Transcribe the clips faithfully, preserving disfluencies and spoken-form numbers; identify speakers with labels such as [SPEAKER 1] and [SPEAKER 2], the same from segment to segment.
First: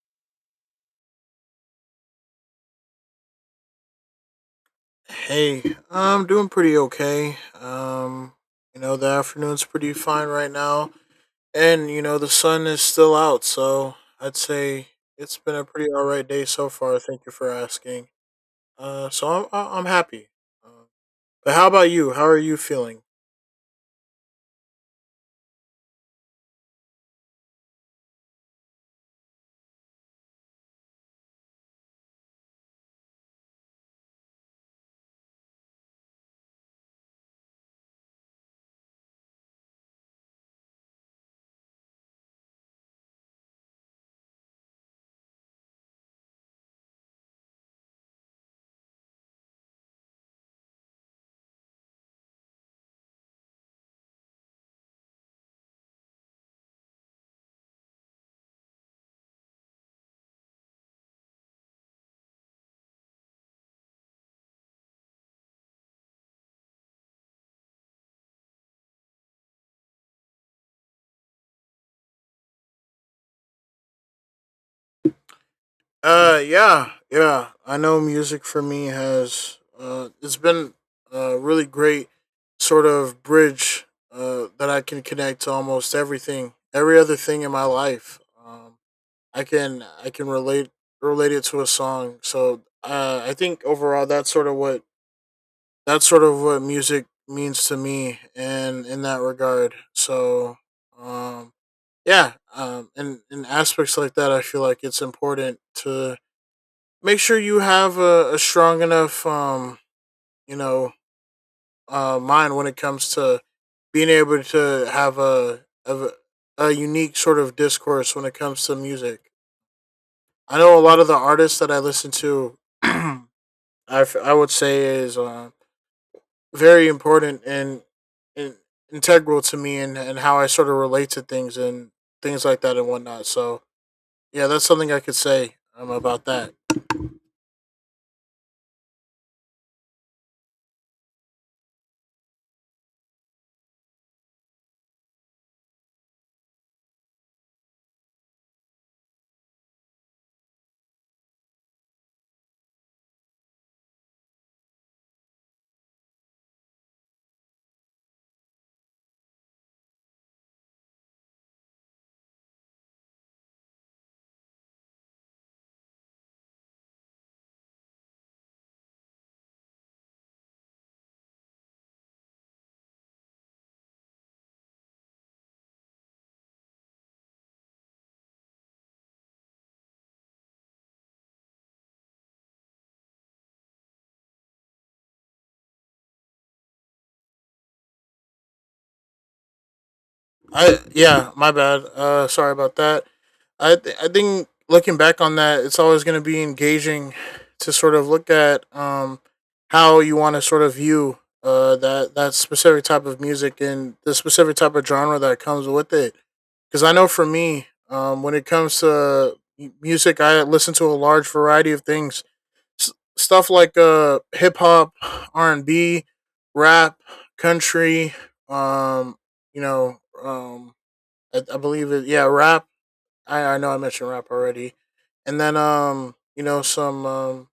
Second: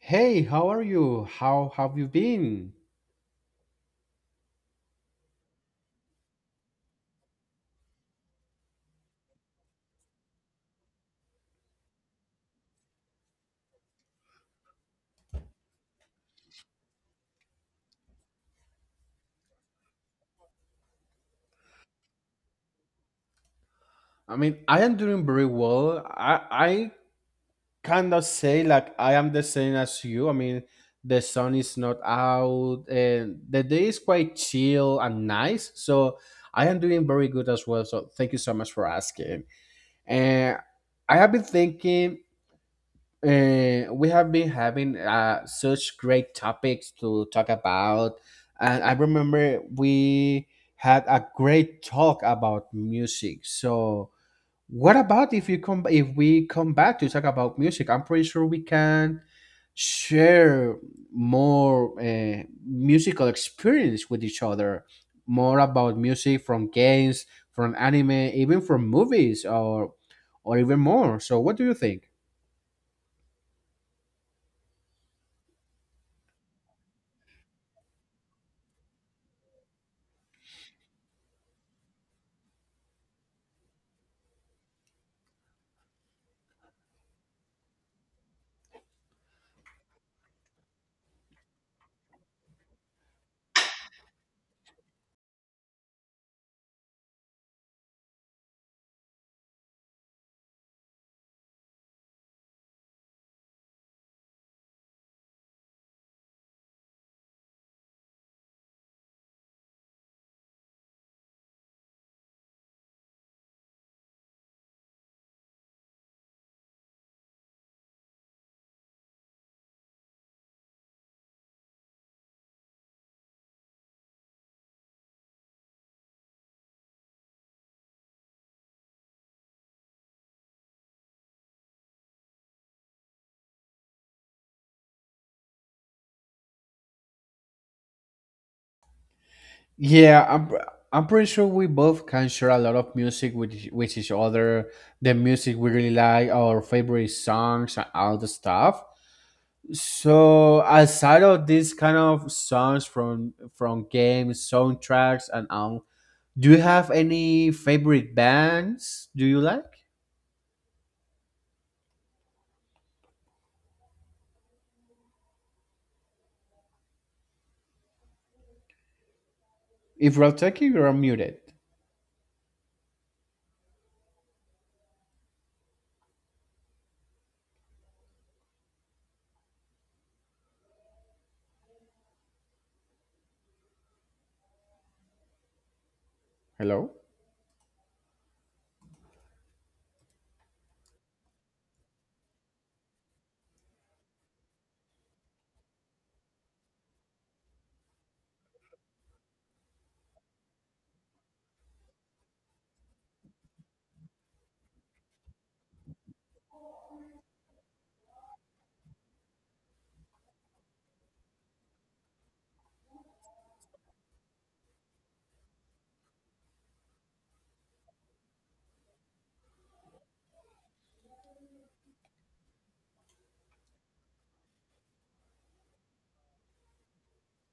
[SPEAKER 1] Hey, how are you? How have you been?
[SPEAKER 2] Hey, I'm doing pretty okay. Um, you know, the afternoon's pretty fine right now, and you know, the sun is still out, so I'd say it's been a pretty alright day so far. Thank you for asking. Uh, so I'm I- I'm happy. Uh, but how about you? How are you feeling?
[SPEAKER 1] I mean, I am doing very well. I I cannot say like I am the same as you. I mean, the sun is not out and the day is quite chill and nice. So I am doing very good as well. So thank you so much for asking. And I have been thinking. Uh, we have been having uh, such great topics to talk about, and I remember we had a great talk about music. So, what about if you come if we come back to talk about music? I'm pretty sure we can share more uh, musical experience with each other, more about music from games, from anime, even from movies, or or even more. So, what do you think?
[SPEAKER 2] Uh, yeah, yeah. I know music for me has uh, it's been a really great sort of bridge uh that I can connect to almost everything, every other thing in my life. Um, I can I can relate relate it to a song. So uh, I think overall that's sort of what that's sort of what music means to me, and in that regard. So um, yeah, um, and in aspects like that, I feel like it's important to make sure you have a, a strong enough um you know uh mind when it comes to being able to have a, a a unique sort of discourse when it comes to music. I know a lot of the artists that I listen to, I, f- I would say is uh, very important and, and integral to me and, and how I sort of relate to things and things like that and whatnot. So yeah, that's something I could say um, about that.
[SPEAKER 1] Yeah, I'm pr- I'm pretty sure we both can share a lot of music with each- with each other, the music we really like, our favorite songs, and all the stuff. So aside of these kind of songs from from games, soundtracks, and all, do you have any favorite bands? Do you like? If we're talking, you're muted. Hello.
[SPEAKER 2] I yeah, my bad. Uh, sorry about that. I th- I think looking back on that, it's always going to be engaging to sort of look at um how you want to sort of view uh that that specific type of music and the specific type of genre that comes with it. Because I know for me, um, when it comes to m- music, I listen to a large variety of things. S- stuff like uh hip hop, R and B, rap, country, um, you know, um, I, I believe it, yeah, rap I, I know I mentioned rap already, and then um, you know, some um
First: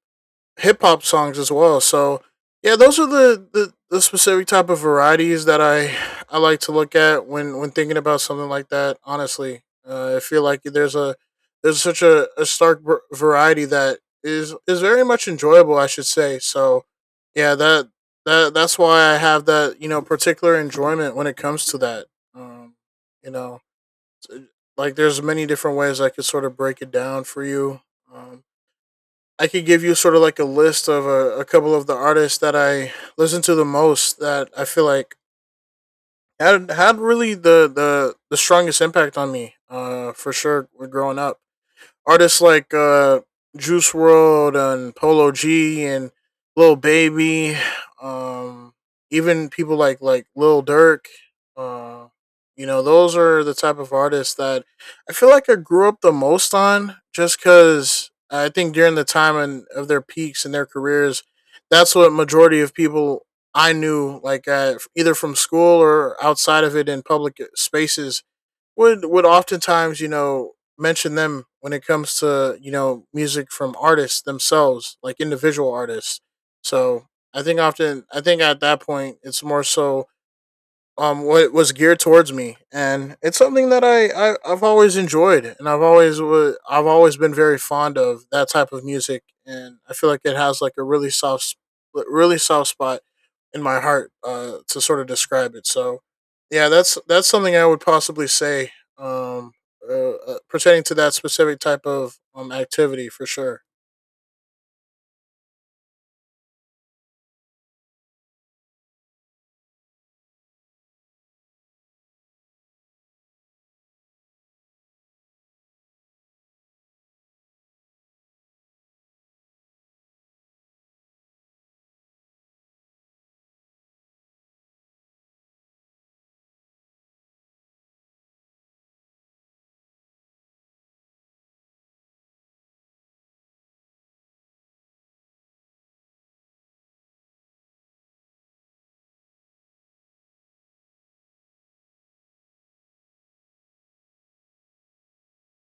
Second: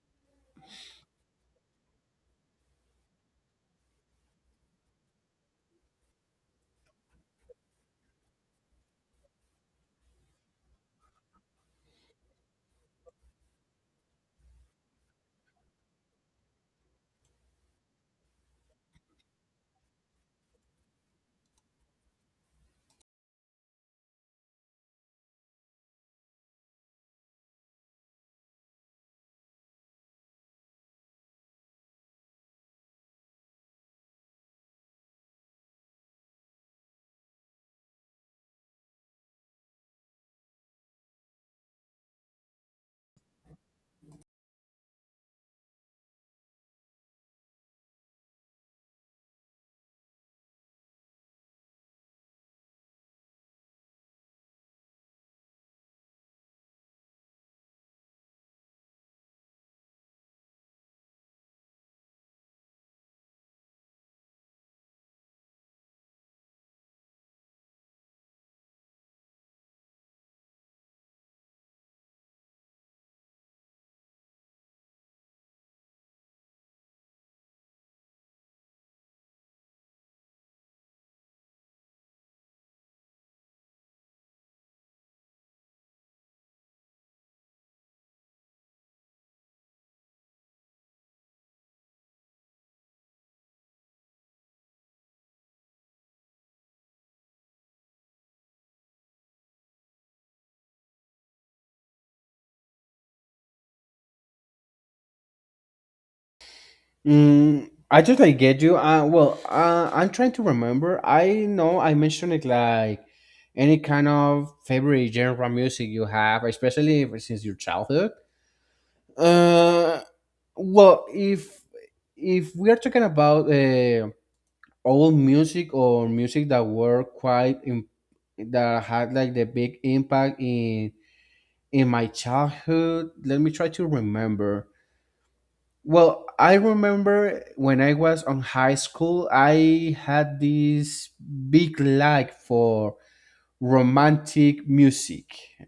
[SPEAKER 2] hip hop songs as well. So yeah, those are the, the the specific type of varieties that I I like to look at when when thinking about something like that. Honestly, uh, I feel like there's a there's such a, a stark v- variety that is is very much enjoyable. I should say. So yeah, that that that's why I have that you know particular enjoyment when it comes to that. Um, you know, like there's many different ways I could sort of break it down for you. Um, I could give you sort of like a list of a, a couple of the artists that I listen to the most that I feel like had had really the the the strongest impact on me. Uh, for sure, growing up artists like uh, Juice World and Polo G and Lil Baby, um, even people like like Lil Durk. Uh, you know, those are the type of artists that I feel like I grew up the most on, just because I think during the time and of their peaks in their careers, that's what majority of people I knew, like uh, either from school or outside of it in public spaces, would would oftentimes you know mention them when it comes to you know music from artists themselves like individual artists. So i think often I think at that point it's more so um what was geared towards me, and it's something that I, I I've always enjoyed, and i've always wa- I've always been very fond of that type of music, and I feel like it has like a really soft sp- really soft spot in my heart uh to sort of describe it. So yeah, that's that's something I would possibly say. um uh, uh, Pertaining to that specific type of um activity for sure.
[SPEAKER 1] Mm, I totally get you. Uh, well, uh, I'm trying to remember. I know I mentioned it like any kind of favorite genre music you have, especially if- since your childhood. Uh, well, if if we are talking about uh, old music or music that were quite im- that had like the big impact in in my childhood, let me try to remember. Well, I remember when I was on high school, I had this big like for romantic music,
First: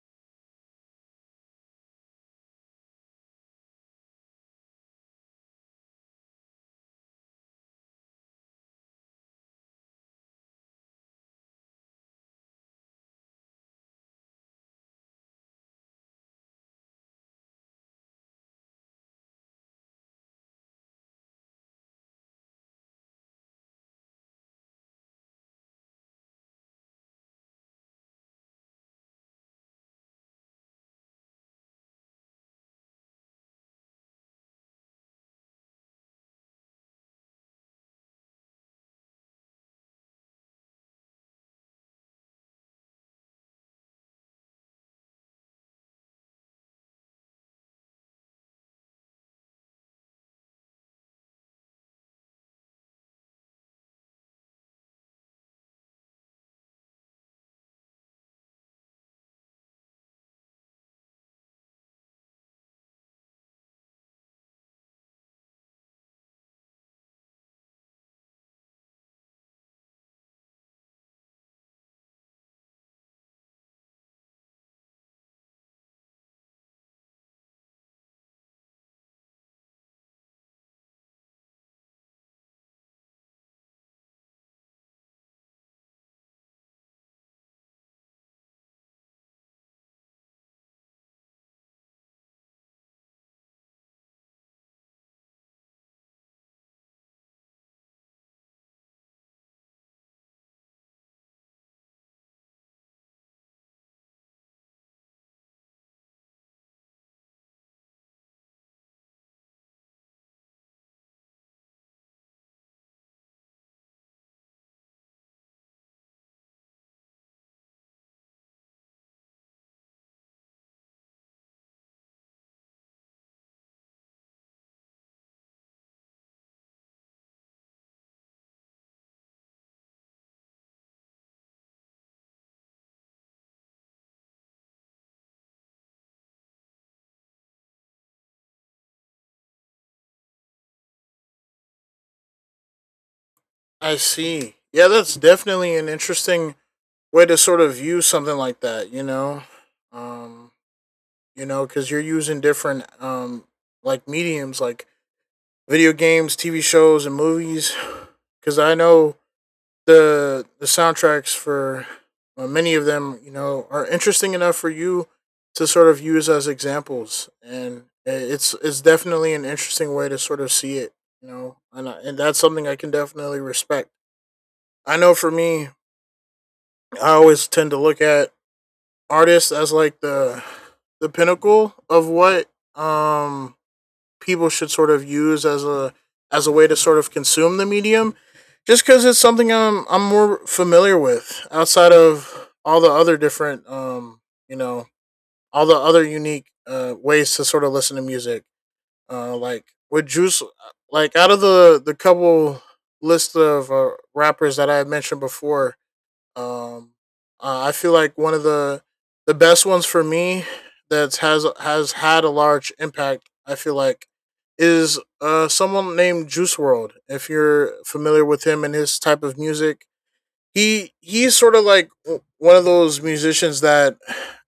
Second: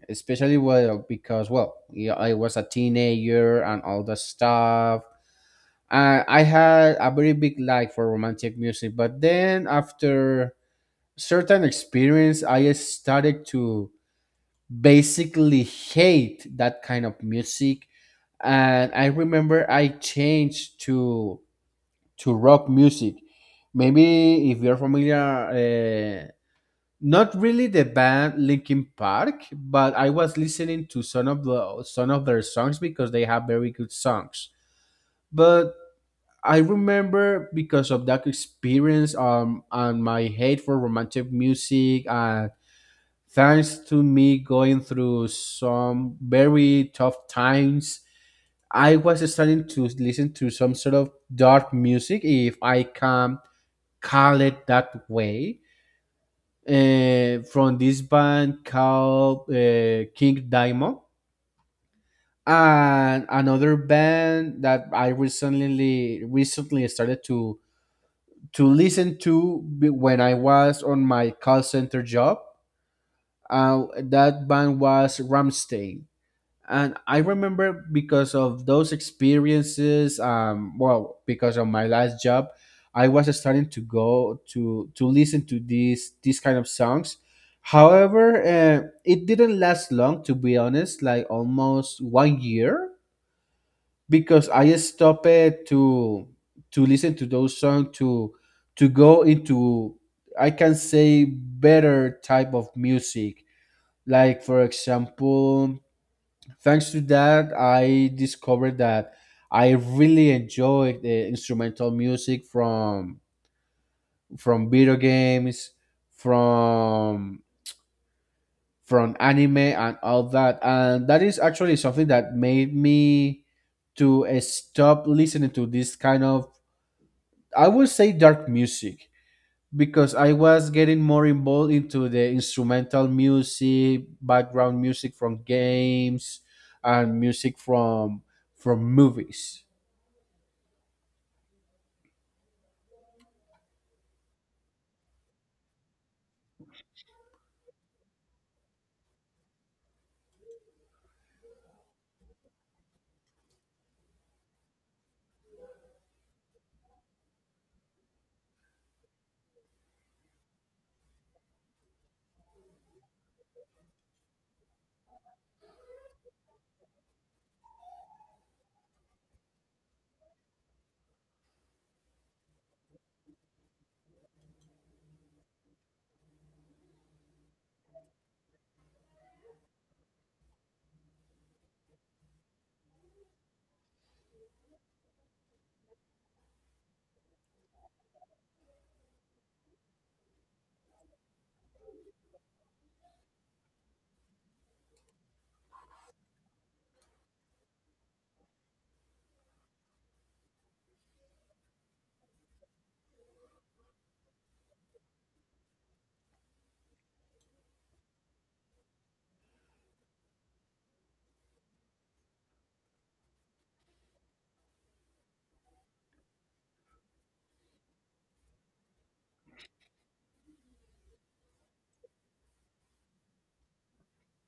[SPEAKER 1] especially well because well, yeah, I was a teenager and all that stuff. Uh, I had a very big like for romantic music, but then after certain experience, I started to basically hate that kind of music, and I remember I changed to to rock music. Maybe if you're familiar, uh, not really the band Linkin Park, but I was listening to some of the some of their songs because they have very good songs. But I remember because of that experience, um, and my hate for romantic music and thanks to me going through some very tough times, I was starting to listen to some sort of dark music if I can call it that way, uh, from this band called uh, King Diamond, and another band that I recently recently started to to listen to when I was on my call center job. Uh, that band was Ramstein. And I remember because of those experiences, um well, because of my last job, I was starting to go to to listen to these these kind of songs. However, uh, it didn't last long to be honest, like almost one year, because I stopped it to to listen to those songs, to to go into, I can say, better type of music. Like, for example, thanks to that, I discovered that I really enjoy the instrumental music from from video games, from from anime and all that, and that is actually something that made me to uh, stop listening to this kind of, I would say, dark music, because I was getting more involved into the instrumental music, background music from games, and music from from movies.
[SPEAKER 2] I see. Yeah, that's definitely an interesting way to sort of view something like that, you know. um you know, because you're using different um like mediums like video games, T V shows, and movies. Because I know the the soundtracks for uh, many of them, you know, are interesting enough for you to sort of use as examples, and it's it's definitely an interesting way to sort of see it, you know, and I, and that's something I can definitely respect. I know for me, I always tend to look at artists as like the the pinnacle of what um people should sort of use as a as a way to sort of consume the medium, just because it's something I'm I'm more familiar with outside of all the other different um you know all the other unique uh, ways to sort of listen to music uh like with Juice, like out of the the couple list of uh, rappers that I had mentioned before. um, uh, I feel like one of the the best ones for me that has has had a large impact, I feel like, is uh someone named Juice World. If you're familiar with him and his type of music, he he's sort of like w- one of those musicians that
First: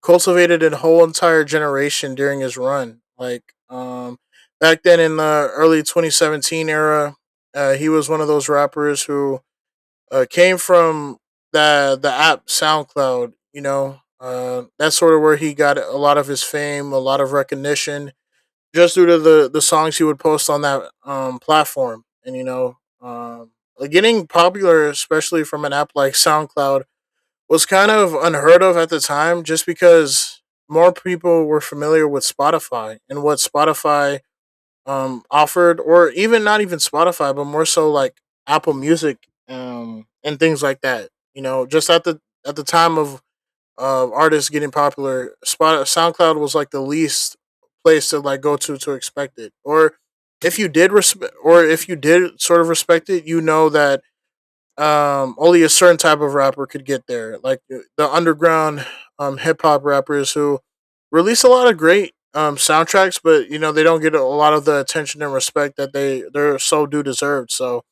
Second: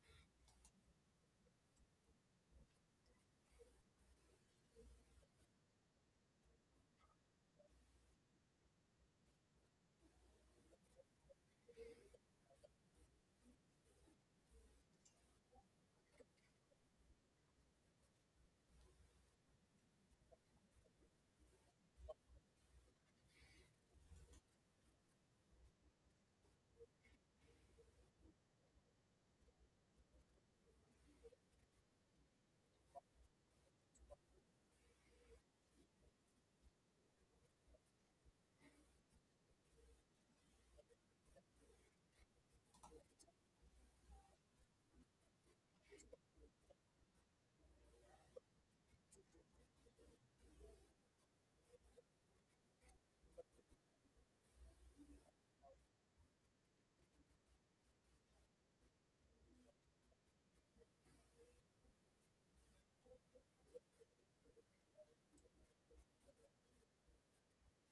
[SPEAKER 2] cultivated a whole entire generation during his run. Like um back then in the early twenty seventeen era, uh, he was one of those rappers who uh, came from the the app SoundCloud. You know, uh, that's sort of where he got a lot of his fame, a lot of recognition, just due to the the songs he would post on that um, platform. And you know, um, like, getting popular, especially from an app like SoundCloud, was kind of unheard of at the time, just because more people were familiar with Spotify and what Spotify um offered, or even not even Spotify, but more so like Apple Music um and things like that. You know, just at the at the time of uh, artists getting popular, Spot SoundCloud was like the least place to like go to to expect it. Or if you did respect, or if you did sort of respect it, you know that um only a certain type of rapper could get there, like uh, the underground um hip hop rappers who release a lot of great um soundtracks, but you know they don't get a lot of the attention and respect that they they're so due deserved. So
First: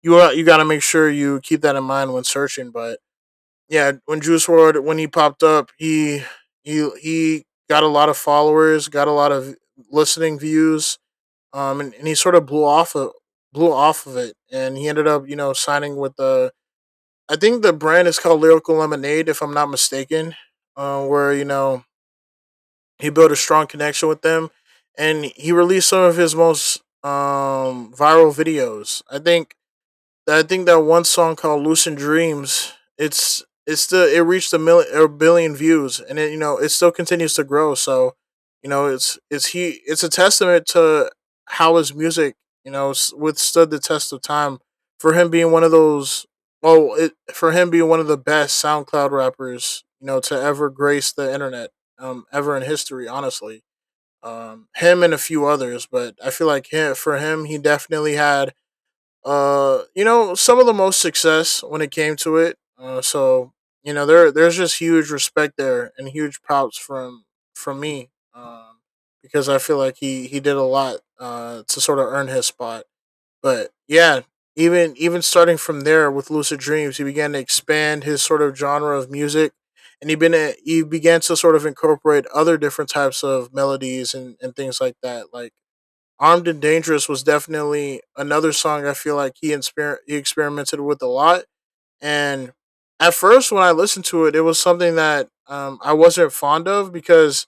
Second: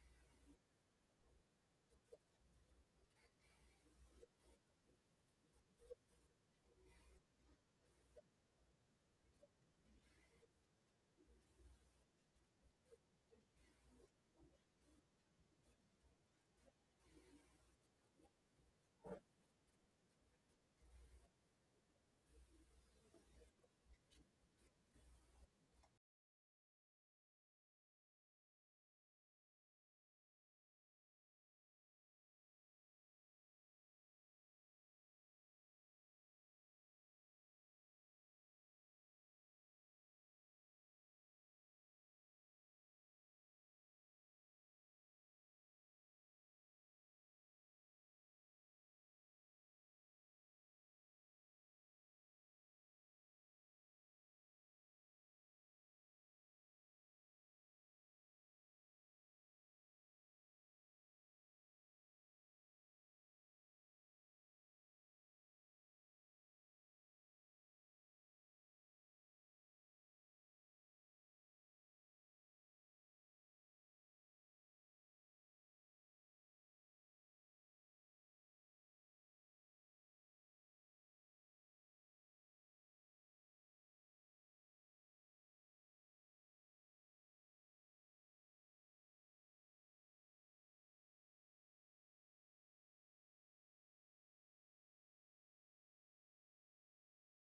[SPEAKER 2] you are, you got to make sure you keep that in mind when searching. But yeah, when Juice Ward, when he popped up, he he he got a lot of followers, got a lot of listening views, um and, and he sort of blew off of blew off of it, and he ended up you know signing with the, I think, the brand is called Lyrical Lemonade, if I'm not mistaken, uh, where you know he built a strong connection with them, and he released some of his most um, viral videos. I think I think that one song called "Lucid Dreams." It's it's still it reached a million or billion views, and it, you know, it still continues to grow. So you know it's it's he it's a testament to how his music, you know, s- withstood the test of time for him being one of those, well it, for him being one of the best SoundCloud rappers, you know, to ever grace the internet um ever in history, honestly. Um him and a few others, but I feel like him, for him, he definitely had uh, you know, some of the most success when it came to it. Uh, so you know, there there's just huge respect there and huge props from from me, um, because I feel like he he did a lot uh to sort of earn his spot. But yeah, even even starting from there with Lucid Dreams, he began to expand his sort of genre of music. And he been a, he began to sort of incorporate other different types of melodies and, and things like that. Like Armed and Dangerous was definitely another song I feel like he, inspir- he experimented with a lot. And at first, when I listened to it, it was something that um, I wasn't fond of because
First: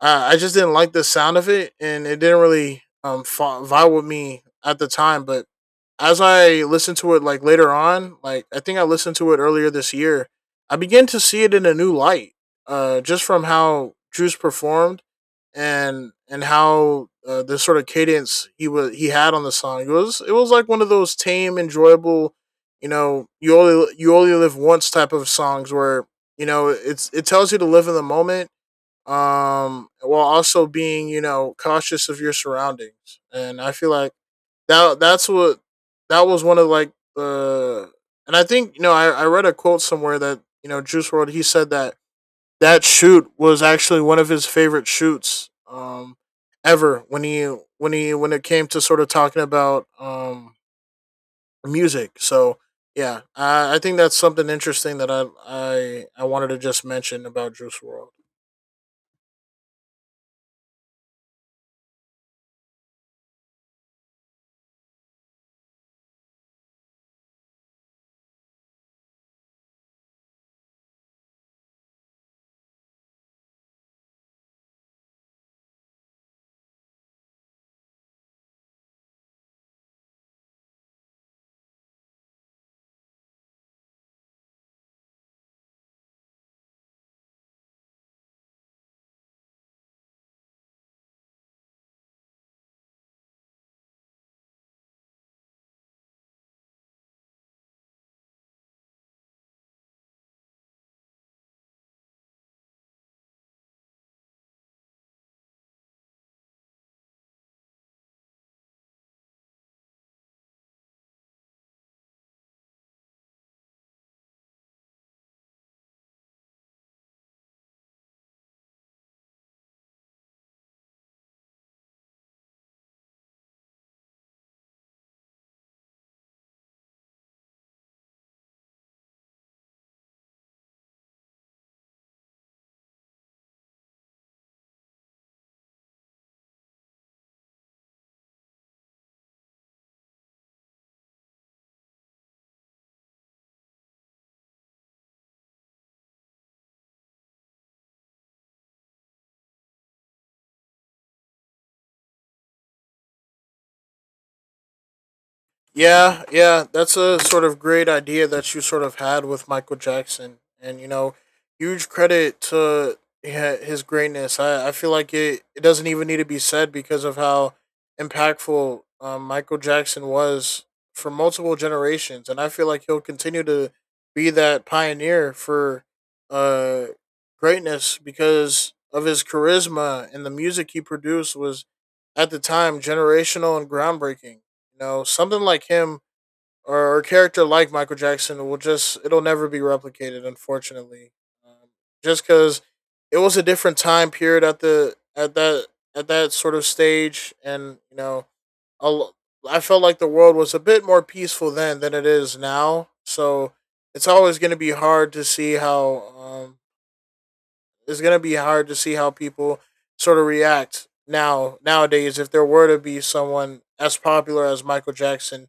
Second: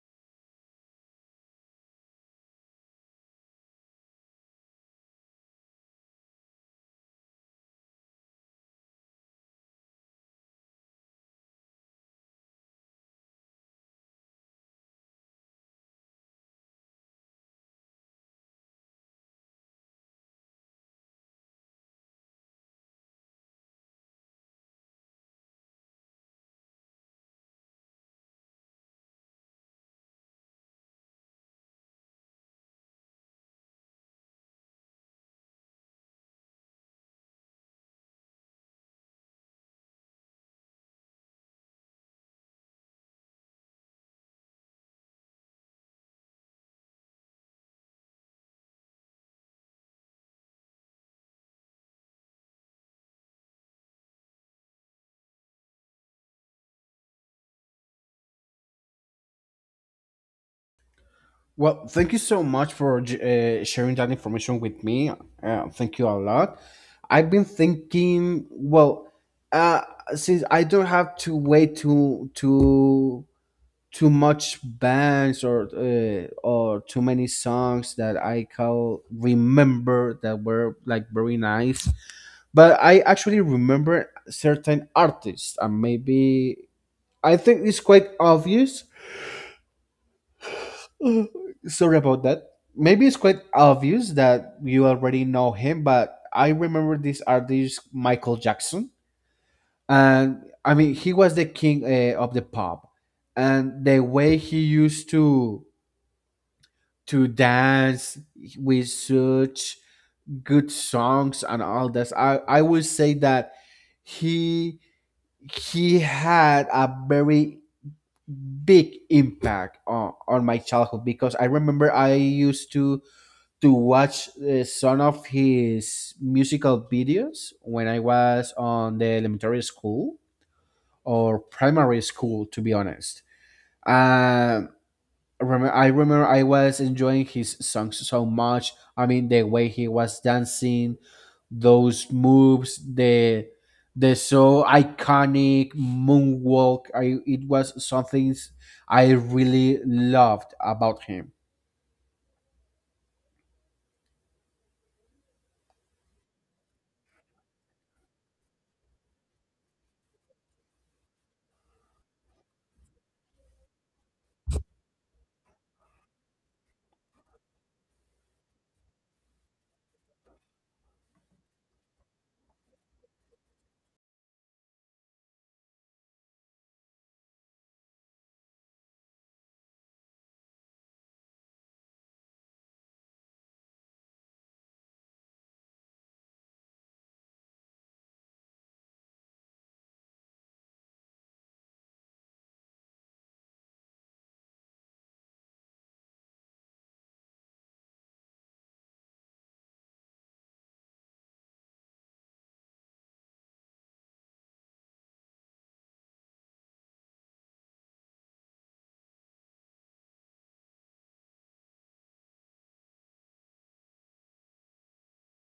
[SPEAKER 2] uh, I just didn't like the sound of it, and it didn't really um, fa- vibe with me at the time. But as I listened to it like later on, like I think I listened to it earlier this year, I began to see it in a new light. Uh, just from how Drew's performed, and and how uh, the sort of cadence he was he had on the song. It was it was like one of those tame, enjoyable, you know, you only you only live once type of songs where you know it's it tells you to live in the moment, um while also being, you know cautious of your surroundings. And I feel like that that's what that was one of like uh and I think, you know I, I read a quote somewhere that, you know, Juice World, he said that that shoot was actually one of his favorite shoots, um ever, when he when he when it came to sort of talking about um music. So yeah, I, I think that's something interesting that I I I wanted to just mention about Juice World.
[SPEAKER 1] Well, thank you so much for uh, sharing that information with me. Uh, thank you a lot. I've been thinking, well, uh, since I don't have to wait to to too much bands or uh, or too many songs that I can remember that were like very nice. But I actually remember certain artists, and maybe I think it's quite obvious. Uh, Sorry about that. Maybe it's quite obvious that you already know him, but I remember this artist, Michael Jackson, and I mean he was the king uh, of the pop, and the way he used to to dance with such good songs and all this. I, I would say that he he had a very big impact on, on my childhood, because I remember I used to to watch uh, some of his musical videos when I was on the elementary school or primary school to be honest. Um remember I remember I was enjoying his songs so much. I mean the way he was dancing, those moves, the the so iconic moonwalk. I It was something I really loved about him.
[SPEAKER 2] Yeah, yeah, that's a sort of great idea that you sort of had with Michael Jackson. And, you know, huge credit to hi- his greatness. I, I feel like it, it doesn't even need to be said because of how impactful um, Michael Jackson was for multiple generations. And I feel like he'll continue to be that pioneer for uh greatness because of his charisma, and the music he produced was at the time generational and groundbreaking. You know, something like him or a character like Michael Jackson, will just it'll never be replicated, unfortunately. Um, just because it was a different time period at the at that at that sort of stage. And, you know, I'll, I felt like the world was a bit more peaceful then than it is now. So it's always going to be hard to see how, um, it's gonna be hard to see how people sort of react now nowadays, if there were to be someone as popular as Michael Jackson,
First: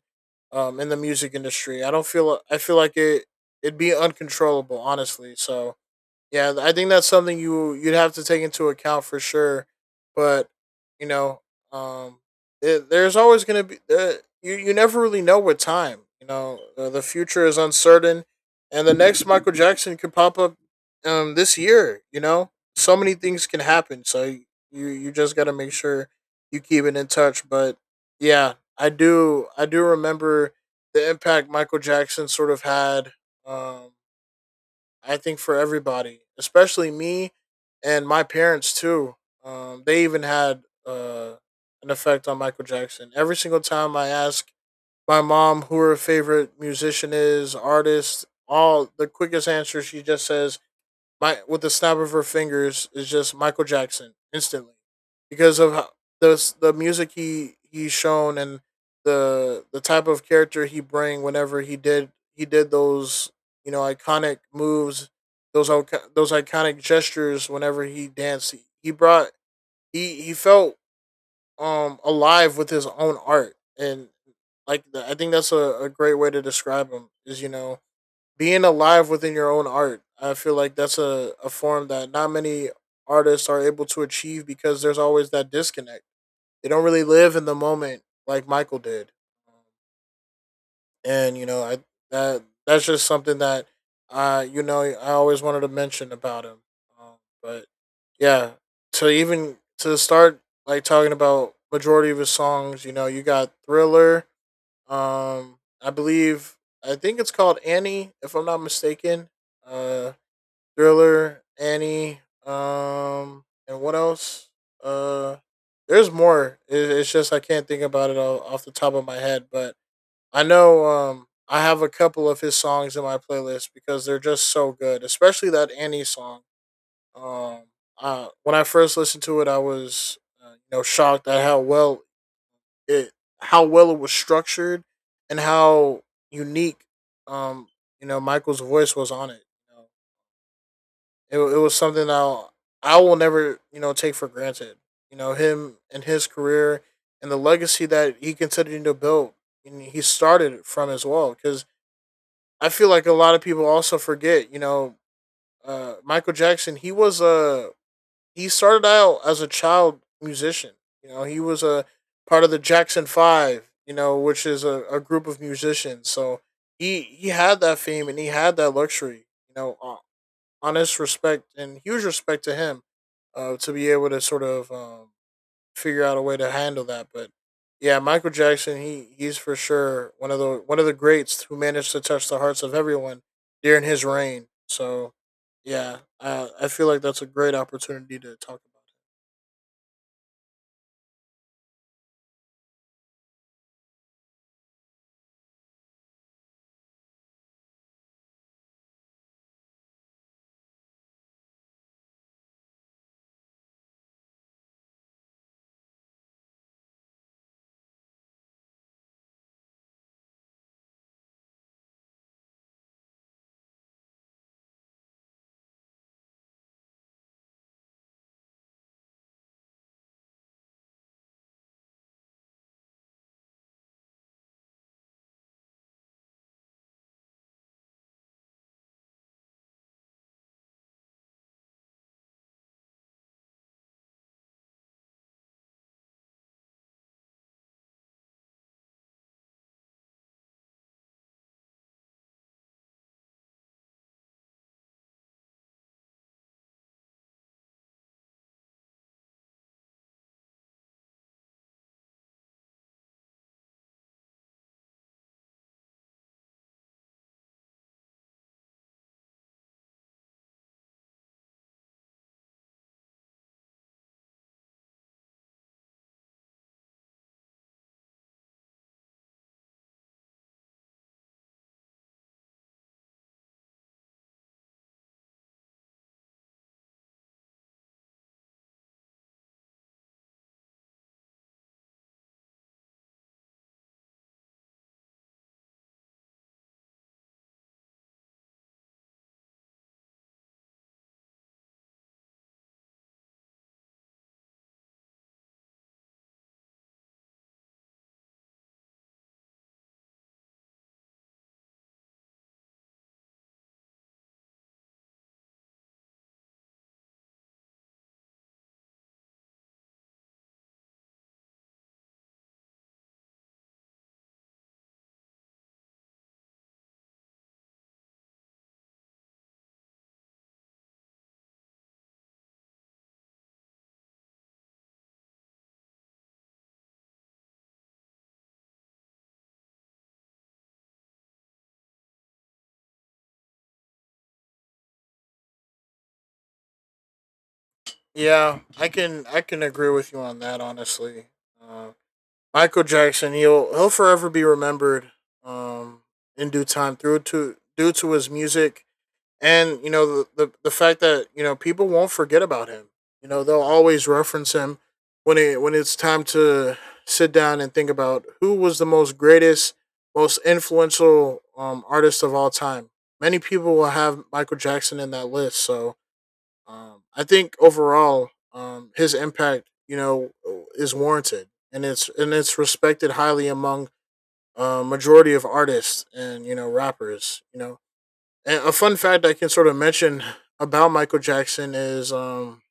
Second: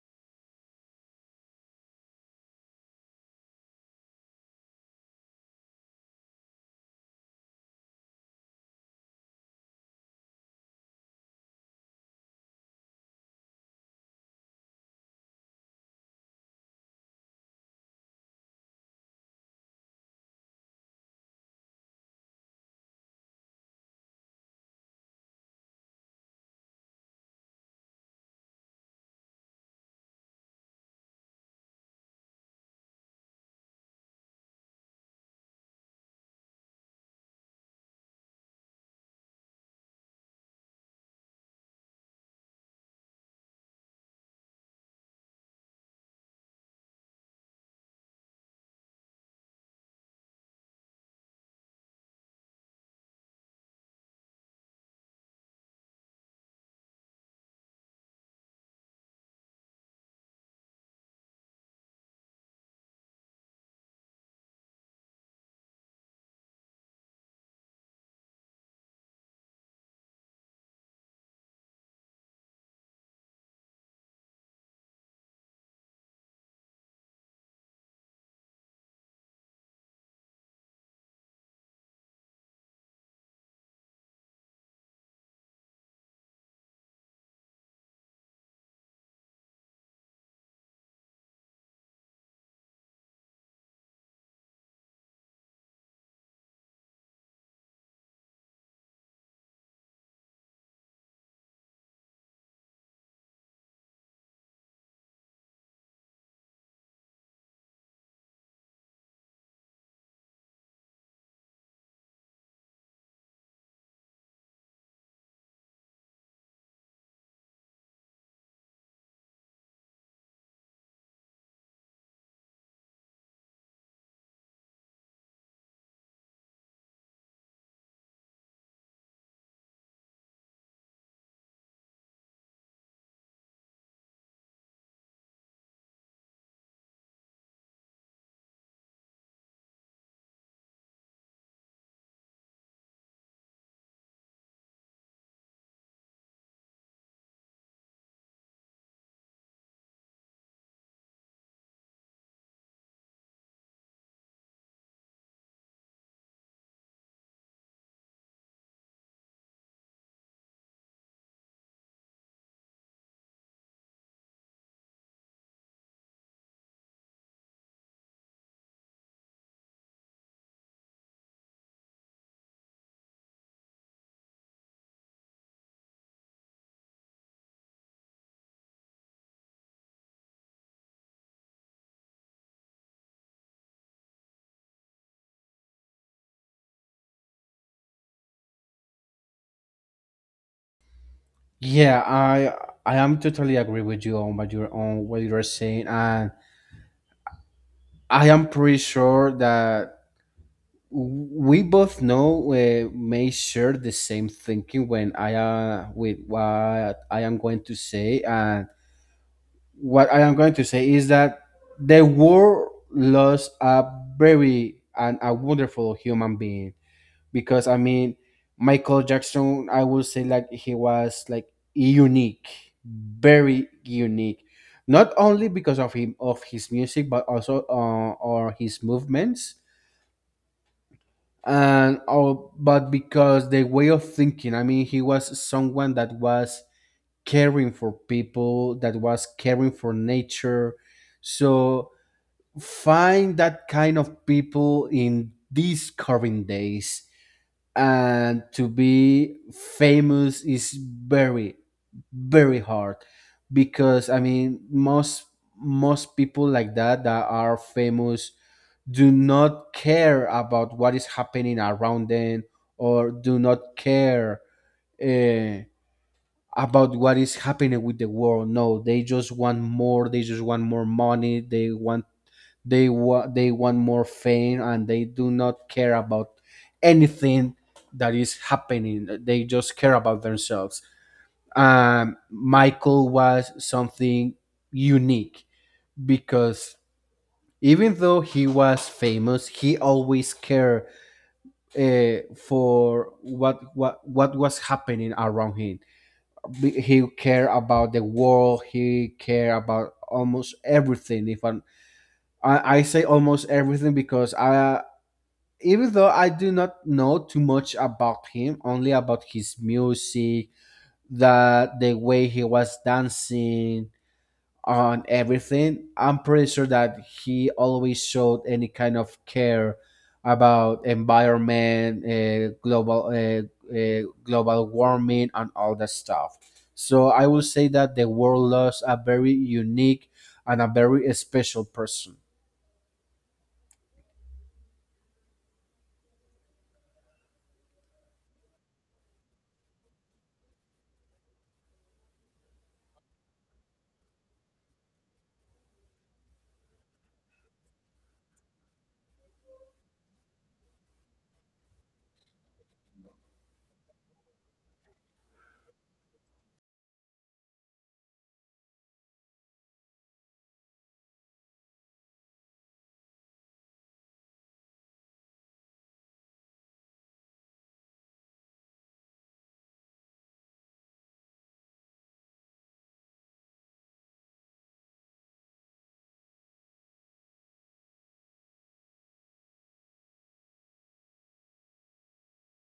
[SPEAKER 2] um, in the music industry. I don't feel I feel like it it'd be uncontrollable, honestly. So yeah, I think that's something you you'd have to take into account for sure. But, you know, um, it, there's always going to be, uh, you. You never really know with time. You know, uh, the future is uncertain, and the next Michael Jackson could pop up um this year. You know, so many things can happen. So you, you just got to make sure you keep it in touch. But yeah, I do I do remember the impact Michael Jackson sort of had. Um, I think for everybody, especially me and my parents too. Um, they even had, uh, an effect on Michael Jackson. Every single time I ask my mom who her favorite musician is, artist, all the quickest answer she just says, my with the snap of her fingers, is just Michael Jackson instantly. Because of how the the music he he's shown, and the the type of character he bring whenever he did he did those, you know, iconic moves, those, those iconic gestures. Whenever he danced, he, he brought, he he felt um alive with his own art. And like, I think that's a, a great way to describe him, is, you know, being alive within your own art. I feel like that's a, a form that not many artists are able to achieve, because there's always that disconnect. They don't really live in the moment like Michael did. And, you know, I that that's just something that, uh you know, I always wanted to mention about him. Um, but Yeah, to even to start like talking about majority of his songs, you know, you got Thriller, um, I believe I think it's called Annie, if I'm not mistaken. Uh, Thriller, Annie. Um, and what else? Uh, there's more. It, it's just I can't think about it all off the top of my head, but I know. Um, I have a couple of his songs in my playlist because they're just so good, especially that Annie song. Um, uh, when I first listened to it, I was, uh, you know, shocked at how well it how well it was structured, and how unique um you know Michael's voice was on it. You know, it it was something that I'll, I will never, you know, take for granted. You know, him and his career and the legacy that he continued to build and he started from as well. Because I feel like a lot of people also forget. You know, uh, Michael Jackson, he was a he started out as a child musician. You know, he was a part of the Jackson Five. You know, which is a, a group of musicians. So he he had that fame and he had that luxury. You know, uh, honest respect and huge respect to him, uh, to be able to sort of, um, figure out a way to handle that. But yeah, Michael Jackson, he he's for sure one of the one of the greats who managed to touch the hearts of everyone during his reign. So yeah, uh, I feel like that's a great opportunity to talk about.
[SPEAKER 1] Yeah, I I am totally agree with you on what you're on what you're saying, and I am pretty sure that we both know uh, may share the same thinking when I uh, with what I am going to say, and what I am going to say is that the world lost a very and a wonderful human being, because I mean Michael Jackson, I would say like he was like unique, very unique, not only because of him of his music, but also, uh, or his movements, and oh, but because the way of thinking. I mean he was someone that was caring for people, that was caring for nature. So find that kind of people in these current days and to be famous is very, very hard, because I mean most most people like that that are famous do not care about what is happening around them, or do not care, uh, about what is happening with the world. No, they just want more, they just want more money, they want they want they want more fame, and they do not care about anything that is happening. They just care about themselves. Um, michael was something unique, because even though he was famous he always cared, uh, for what what what was happening around him. Be- He cared about the world. He cared about almost everything. If I'm, I, I say almost everything because I even though I do not know too much about him, only about his music, that the way he was dancing, on everything. I'm pretty sure that he always showed any kind of care about environment, uh, global uh, uh, global warming, and all that stuff. So I will say that the world lost a very unique and a very special person.
[SPEAKER 2] Yeah, I can I can agree with you on that. Honestly, uh, Michael Jackson he'll he'll forever be remembered, um, in due time, through to due to his music. And you know the, the the fact that, you know, people won't forget about him. You know, they'll always reference him when it when it's time to sit down and think about who was the most greatest, most influential, um, artist of all time. Many people will have Michael Jackson in that list. So um, I think overall, um, his impact, you know, is warranted, and it's and it's respected highly among, uh, majority of artists and, you know, rappers. You know, and a fun fact I can sort of mention about Michael Jackson is, um,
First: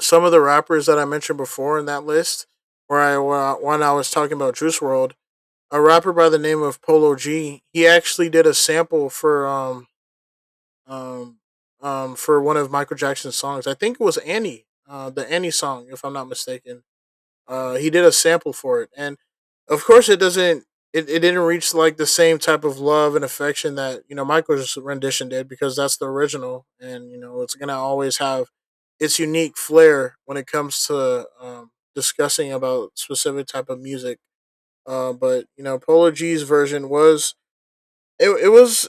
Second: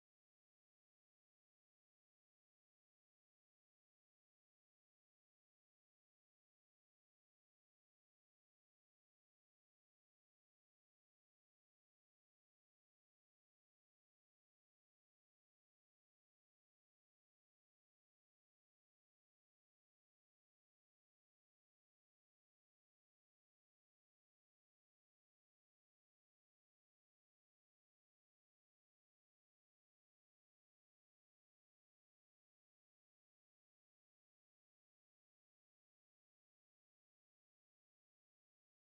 [SPEAKER 2] some of the rappers that I mentioned before in that list, where I where I- when I was talking about Juice World, a rapper by the name of Polo G, he actually did a sample for um um, um, for one of Michael Jackson's songs. I think it was Annie, uh, the Annie song, if I'm not mistaken. Uh, he did a sample for it. And of course, it doesn't. It, it didn't reach like the same type of love and affection that, you know, Michael's rendition did, because that's the original. And you know it's gonna always have its unique flair when it comes to, um, discussing about specific type of music. Uh, but you know, Polo G's version was, it, it was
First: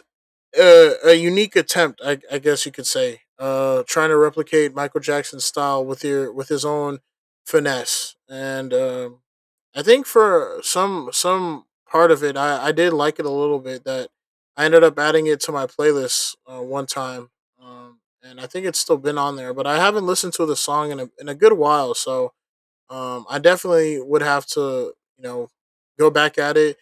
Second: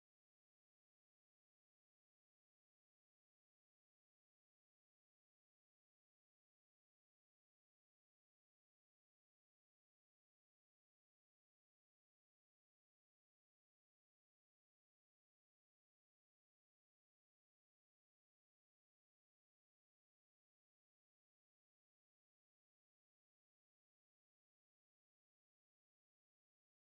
[SPEAKER 2] a, a unique attempt, I, I guess you could say, uh, trying to replicate Michael Jackson's style with your with his own finesse. And um I think for some some part of it, I, I did like it a little bit. That I ended up adding it to my playlist, uh, one time. Um, and I think it's still been on there, but I haven't listened to the song in a in a good while. So um, I definitely would have to, you know, go back at it,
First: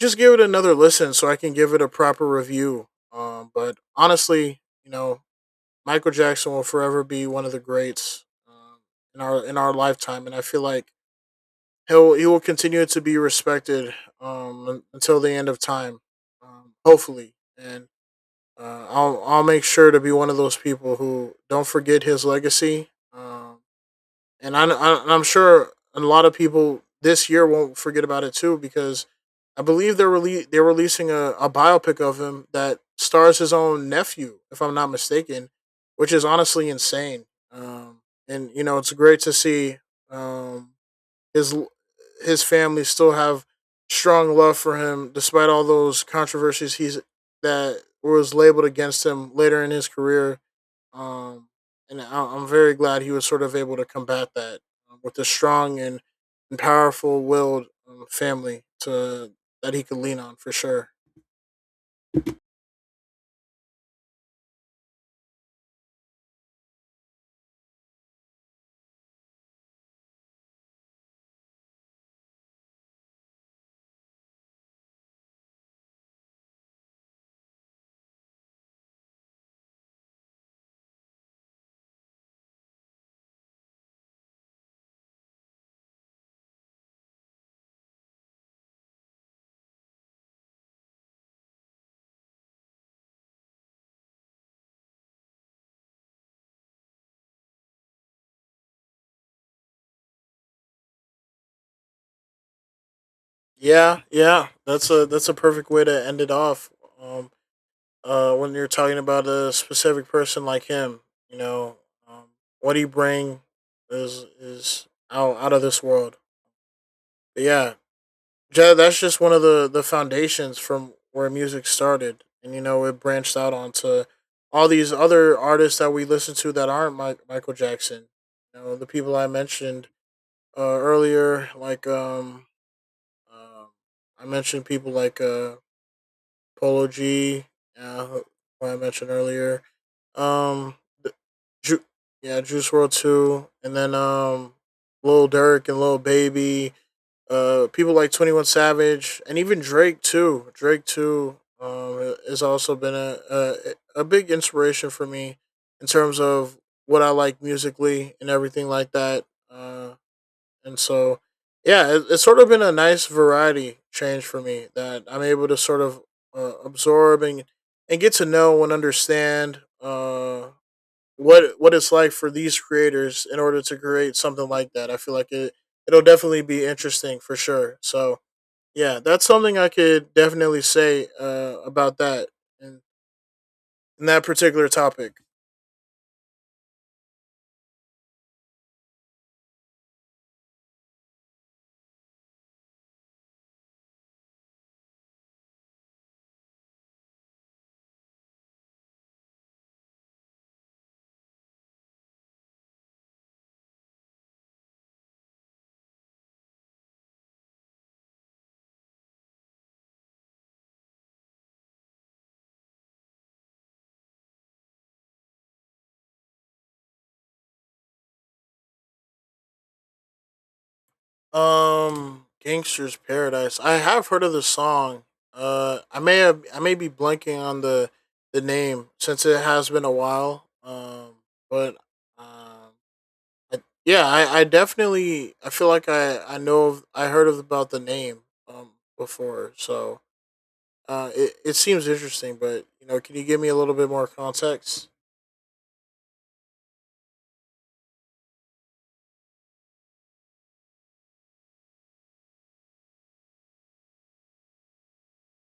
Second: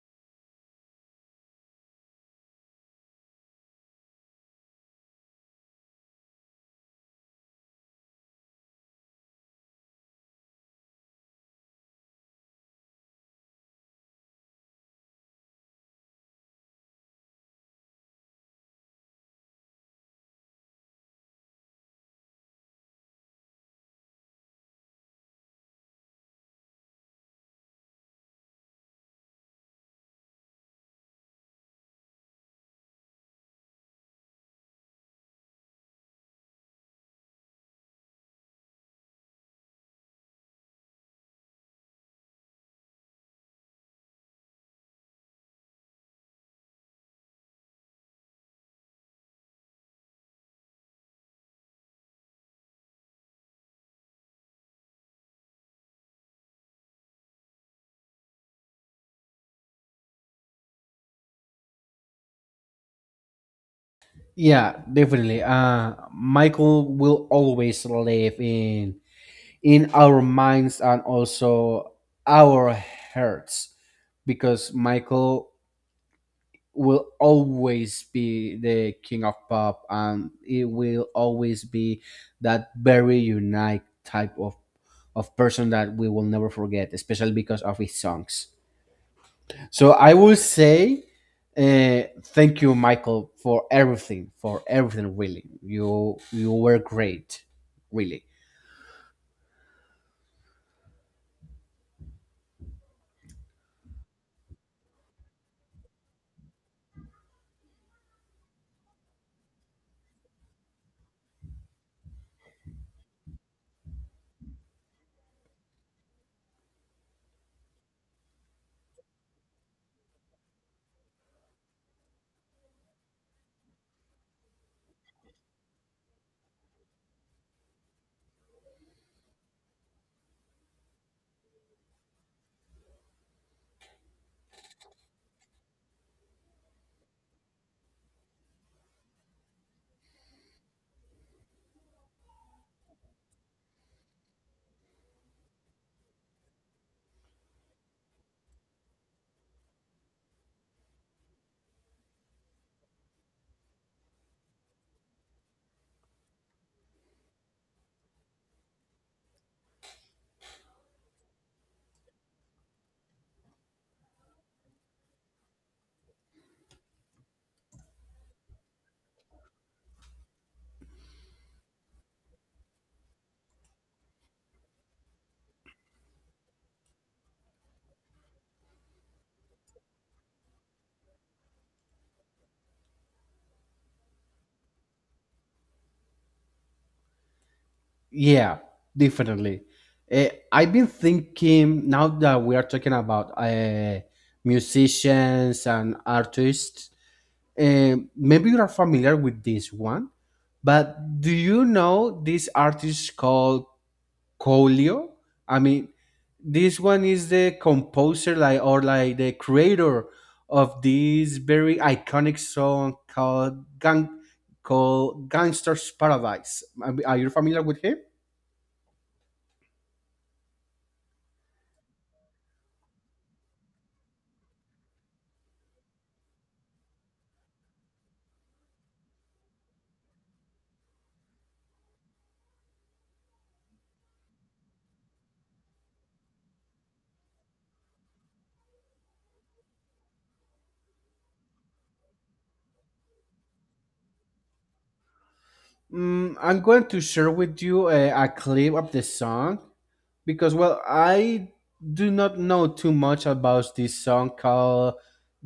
[SPEAKER 2] just give it another listen so I can give it a proper review. Um, but honestly, you know, Michael Jackson will forever be one of the greats, um, in our in our lifetime. And I feel like he'll he will continue to be respected, um, un- until the end of time, um, hopefully. And, uh, I'll I'll make sure to be one of those people who don't forget his legacy. Um, and I, I and I'm sure a lot of people this year won't forget about it too, because I believe they're rele- they're releasing a, a biopic of him that stars his own nephew, if I'm not mistaken. Which is honestly insane. Um, and you know it's great to see, um, his his family still have strong love for him, despite all those controversies he's that was labeled against him later in his career. um, and I- I'm very glad he was sort of able to combat that, uh, with a strong and, and powerful willed, um, family to that he could lean on, for sure.
[SPEAKER 1] Yeah, definitely. Uh, Michael will always live in in our minds, and also our hearts, because Michael will always be the king of pop, and it will always be that very unique type of of person that we will never forget, especially because of his songs. So I will say, uh, thank you, Michael, for everything, for everything really. You you were great, really.
[SPEAKER 2] Yeah, yeah, that's a that's a perfect way to end it off. Um, uh, when you're talking about a specific person like him, you know, um, what he bring is is out out of this world. But yeah, Yeah, that's just one of the the foundations from where music started. And you know it branched out onto all these other artists that we listen to that aren't Mike, Michael Jackson. You know, the people I mentioned, uh, earlier, like, um, um, I mentioned people like, uh, Polo G, uh, who who I mentioned earlier, um, the, Ju- yeah, Juice World too. And then, um, Lil Durk and Lil Baby, uh, people like Twenty One Savage, and even Drake too. Drake too um, has also been a, a a big inspiration for me in terms of what I like musically and everything like that. Uh, and so, yeah, it, it's sort of been a nice variety change for me, that I'm able to sort of, uh, absorb and and get to know and understand. Uh, what what it's like for these creators in order to create something like that. I feel like it it'll definitely be interesting for sure. So yeah, that's something I could definitely say, uh, about that, and in that particular topic.
[SPEAKER 1] Yeah, definitely. uh, I've been thinking now that we are talking about uh, musicians and artists. Um, maybe you are familiar with this one, but do you know this artist called Colio? I mean, this one is the composer, like, or like the creator of this very iconic song called Gang, called Gangster's Paradise. I mean, are you familiar with him?
[SPEAKER 2] Um, Gangster's Paradise. I have heard of the song. Uh, I may have I may be blanking on the the name since it has been a while. Um, but um, I- yeah, I, I definitely I feel like I I know of, I heard of about the name um before, so uh it, it seems interesting, but you know, can you give me a little bit more context?
[SPEAKER 1] Mm, I'm going to share with you a, a clip of the song, because, well, I do not know too much about this song called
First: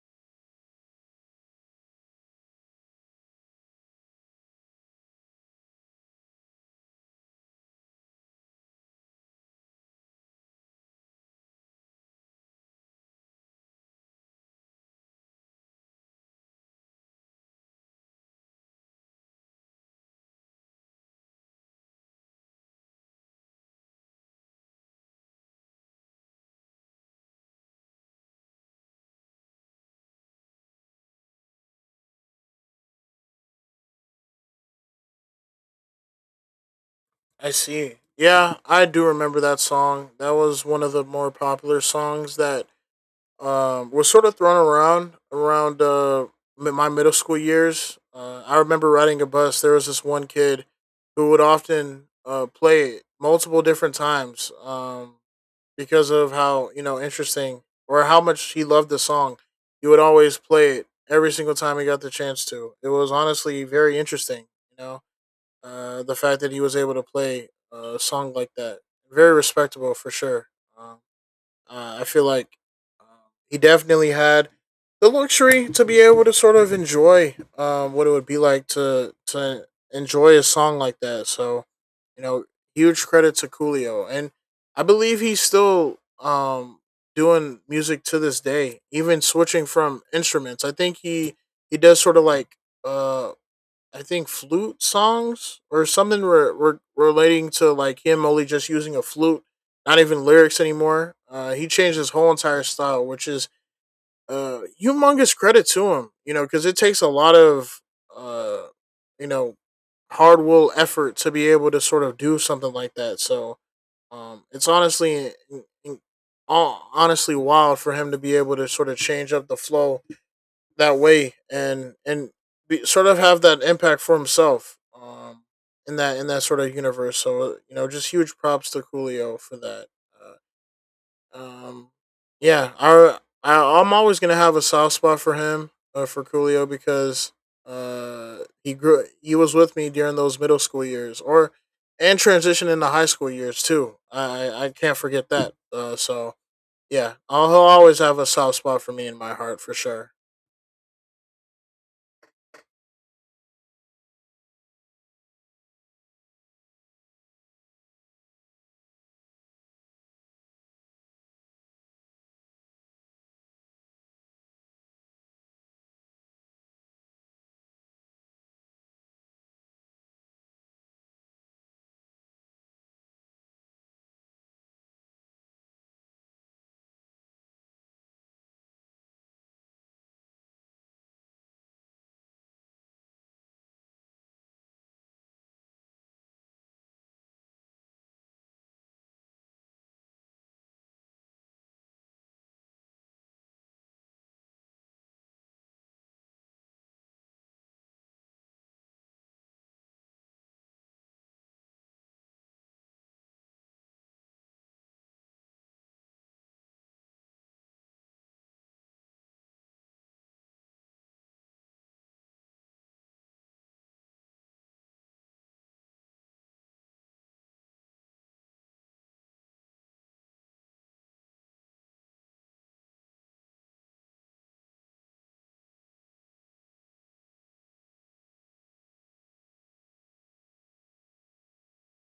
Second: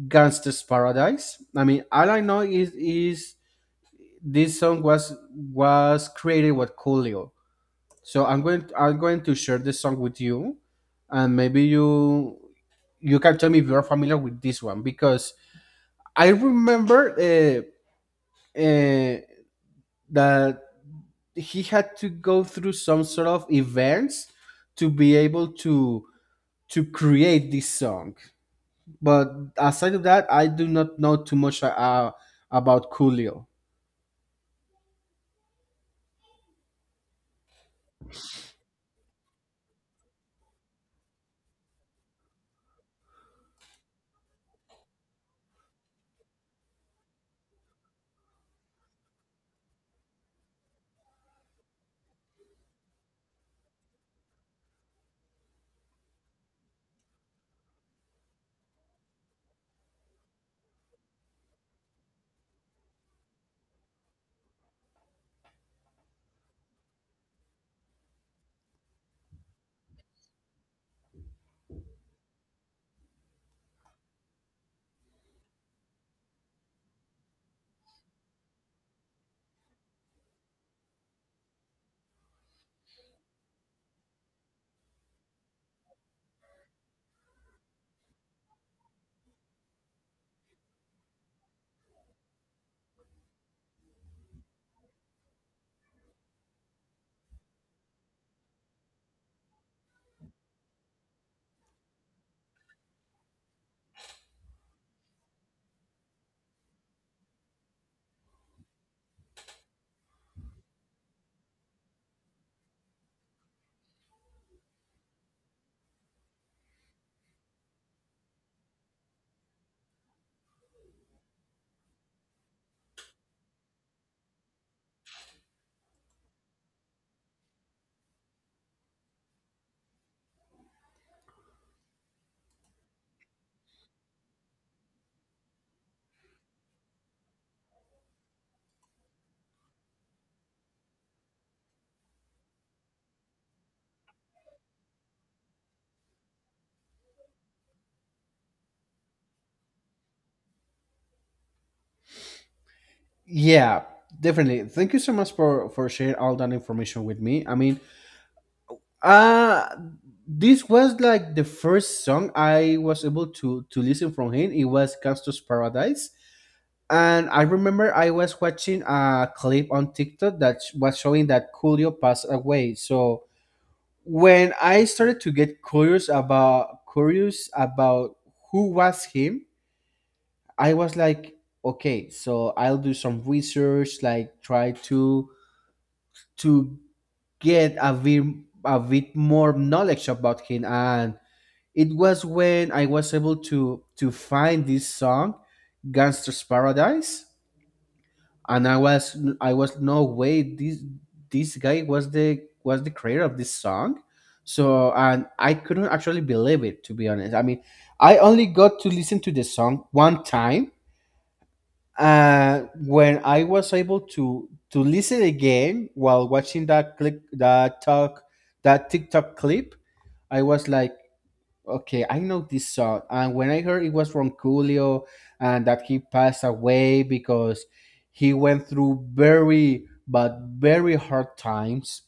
[SPEAKER 1] "Gangsta's Paradise." I mean, all I know is is this song was was created with Coolio. So I'm going I'm going to share this song with you, and maybe you you can tell me if you're familiar with this one, because I remember, uh, uh, that he had to go through some sort of events to be able to to create this song. But aside of that, I do not know too much, uh, about Coolio.
[SPEAKER 2] I see. Yeah, I do remember that song. That was one of the more popular songs that um was sort of thrown around around uh mi- my middle school years. Uh, I remember riding a bus. There was this one kid who would often uh play it multiple different times. Um because of how you know interesting or how much he loved the song. He would always play it every single time he got the chance to. It was honestly very interesting, you know, uh, the fact that he was able to play a song like that. Very respectable for sure. Um, uh, I feel like um, he definitely had the luxury to be able to sort of enjoy um, what it would be like to to enjoy a song like that. So, you know, huge credit to Coolio, and I believe he's still um, doing music to this day, even switching from instruments. I think he he does sort of like uh, I think flute songs or something re- re- relating to like him only just using a flute, not even lyrics anymore. Uh, he changed his whole entire style, which is uh, humongous credit to him, you know, because it takes a lot of, uh, you know, hard will effort to be able to sort of do something like that. So um, it's honestly, in- honestly wild for him to be able to sort of change up the flow that way and and be, sort of have that impact for himself um in that in that sort of universe, so uh, you know just huge props to Coolio for that. uh, um yeah I, I I'm always going to have a soft spot for him, uh, for Coolio, because uh he grew he was with me during those middle school years or and transition into high school years too. I I I can't forget that, uh so yeah, I'll, he'll always have a soft spot for me in my heart for sure.
[SPEAKER 1] Yeah, definitely. Thank you so much for for sharing all that information with me. I mean, uh this was like the first song I was able to to listen from him. It was Gangsta's Paradise. And I remember I was watching a clip on TikTok that sh- was showing that Coolio passed away. So when I started to get curious about curious about who was him, I was like, okay, so I'll do some research, like try to to get a bit a bit more knowledge about him. And it was when I was able to to find this song, Gangster's Paradise, and I was I was, no way, this this guy was the, was the creator of this song. So, and I couldn't actually believe it to be honest. I mean, I only got to listen to the song one time. Uh, when I was able to to listen again while watching that clip, that talk that TikTok clip, I was like, okay, I know this song, and when I heard it was from Coolio, and that he passed away because he went through very, but very, hard times.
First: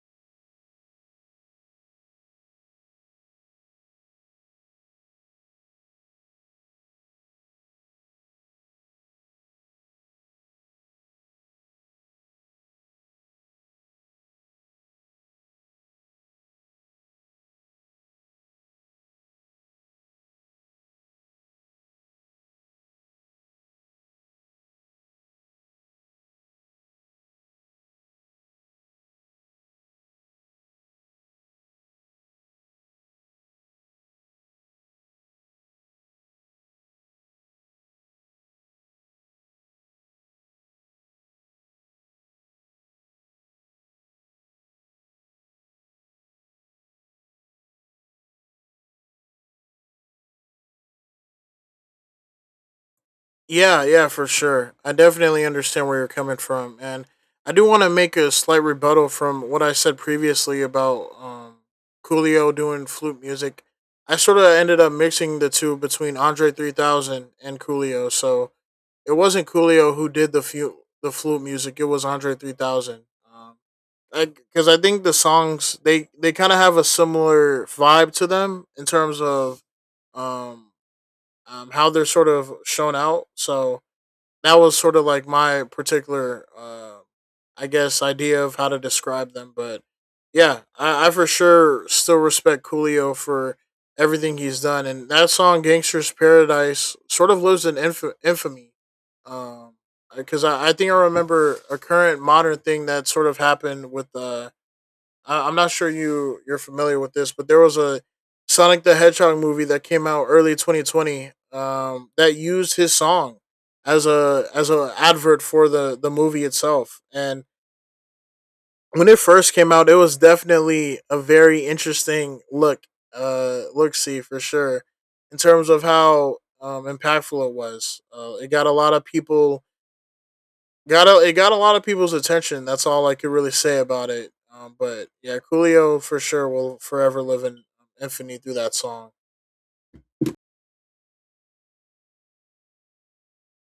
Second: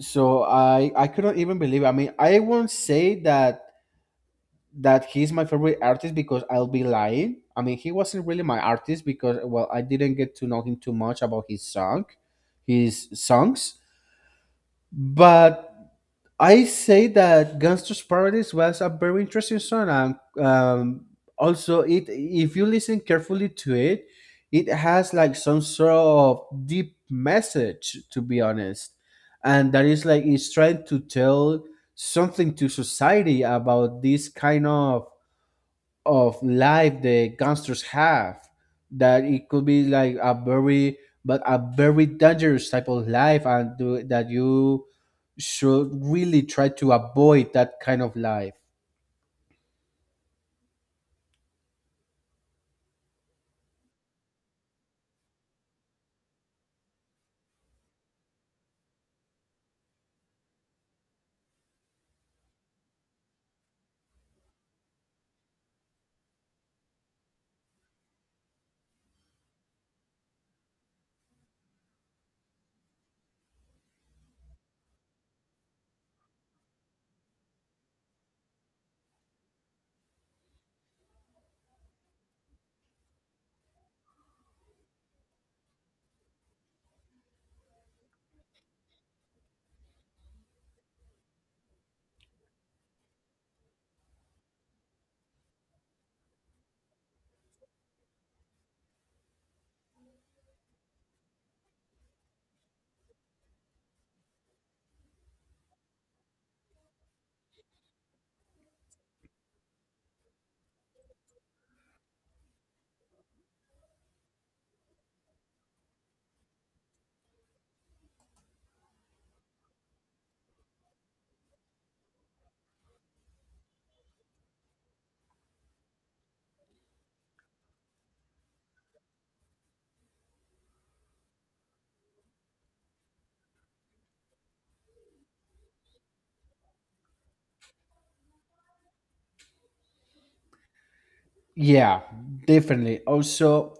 [SPEAKER 1] So I I couldn't even believe. It. I mean, I won't say that that he's my favorite artist because I'll be lying. I mean, he wasn't really my artist because, well, I didn't get to know him too much about his song, his songs. But I say that Gangster's Paradise was a very interesting song, and um, also, it if you listen carefully to it, it has like some sort of deep message, to be honest, and that is like it's trying to tell something to society about this kind of of life the gangsters have, that it could be like a very, but a very dangerous type of life, and do, that you should really try to avoid that kind of life.
[SPEAKER 2] Yeah, yeah, for sure. I definitely understand where you're coming from, and I do want to make a slight rebuttal from what I said previously about um, Coolio doing flute music. I sort of ended up mixing the two between Andre three thousand and Coolio, so it wasn't Coolio who did the fu- the flute music; it was Andre three thousand. Um, because I, think the songs they they kind of have a similar vibe to them in terms of um, um how they're sort of shown out. So that was sort of like my particular, uh, I guess, idea of how to describe them. But yeah, I, I for sure still respect Coolio for everything he's done, and that song "Gangster's Paradise" sort of lives in inf- infamy. Um, because I, I think I remember a current modern thing that sort of happened with uh uh, I'm not sure you you're familiar with this, but there was a Sonic the Hedgehog movie that came out early twenty twenty, um, that used his song as a as a advert for the the movie itself. And when it first came out, it was definitely a very interesting look, uh, look see for sure in terms of how um, impactful it was. Uh, it got a lot of people Got a, it got a lot of people's attention. That's all I could really say about it. Um, but yeah, Coolio for sure will forever live in um, infamy through that song.
[SPEAKER 1] Yeah, definitely. Also,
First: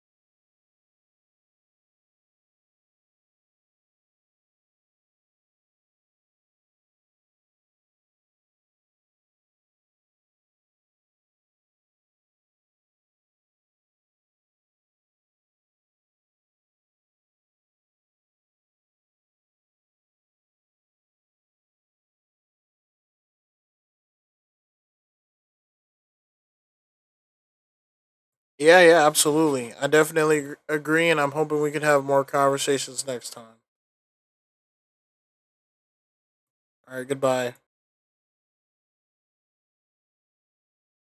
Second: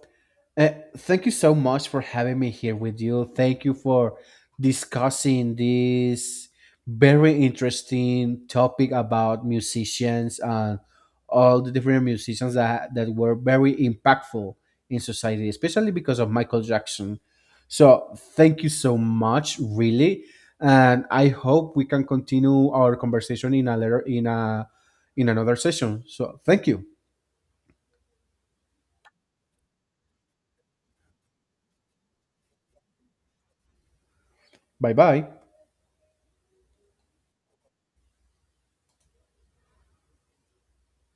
[SPEAKER 1] Uh, thank you so much for having me here with you. Thank you for discussing this very interesting topic about musicians and all the different musicians that, that were very impactful in society, especially because of Michael Jackson. So, thank you so much, really. And I hope we can continue our conversation in a later, in a in another session. So, thank you.
[SPEAKER 2] Yeah, yeah, absolutely. I definitely agree, and I'm hoping we can have more conversations next time.
[SPEAKER 1] Bye bye.
[SPEAKER 2] All right, goodbye.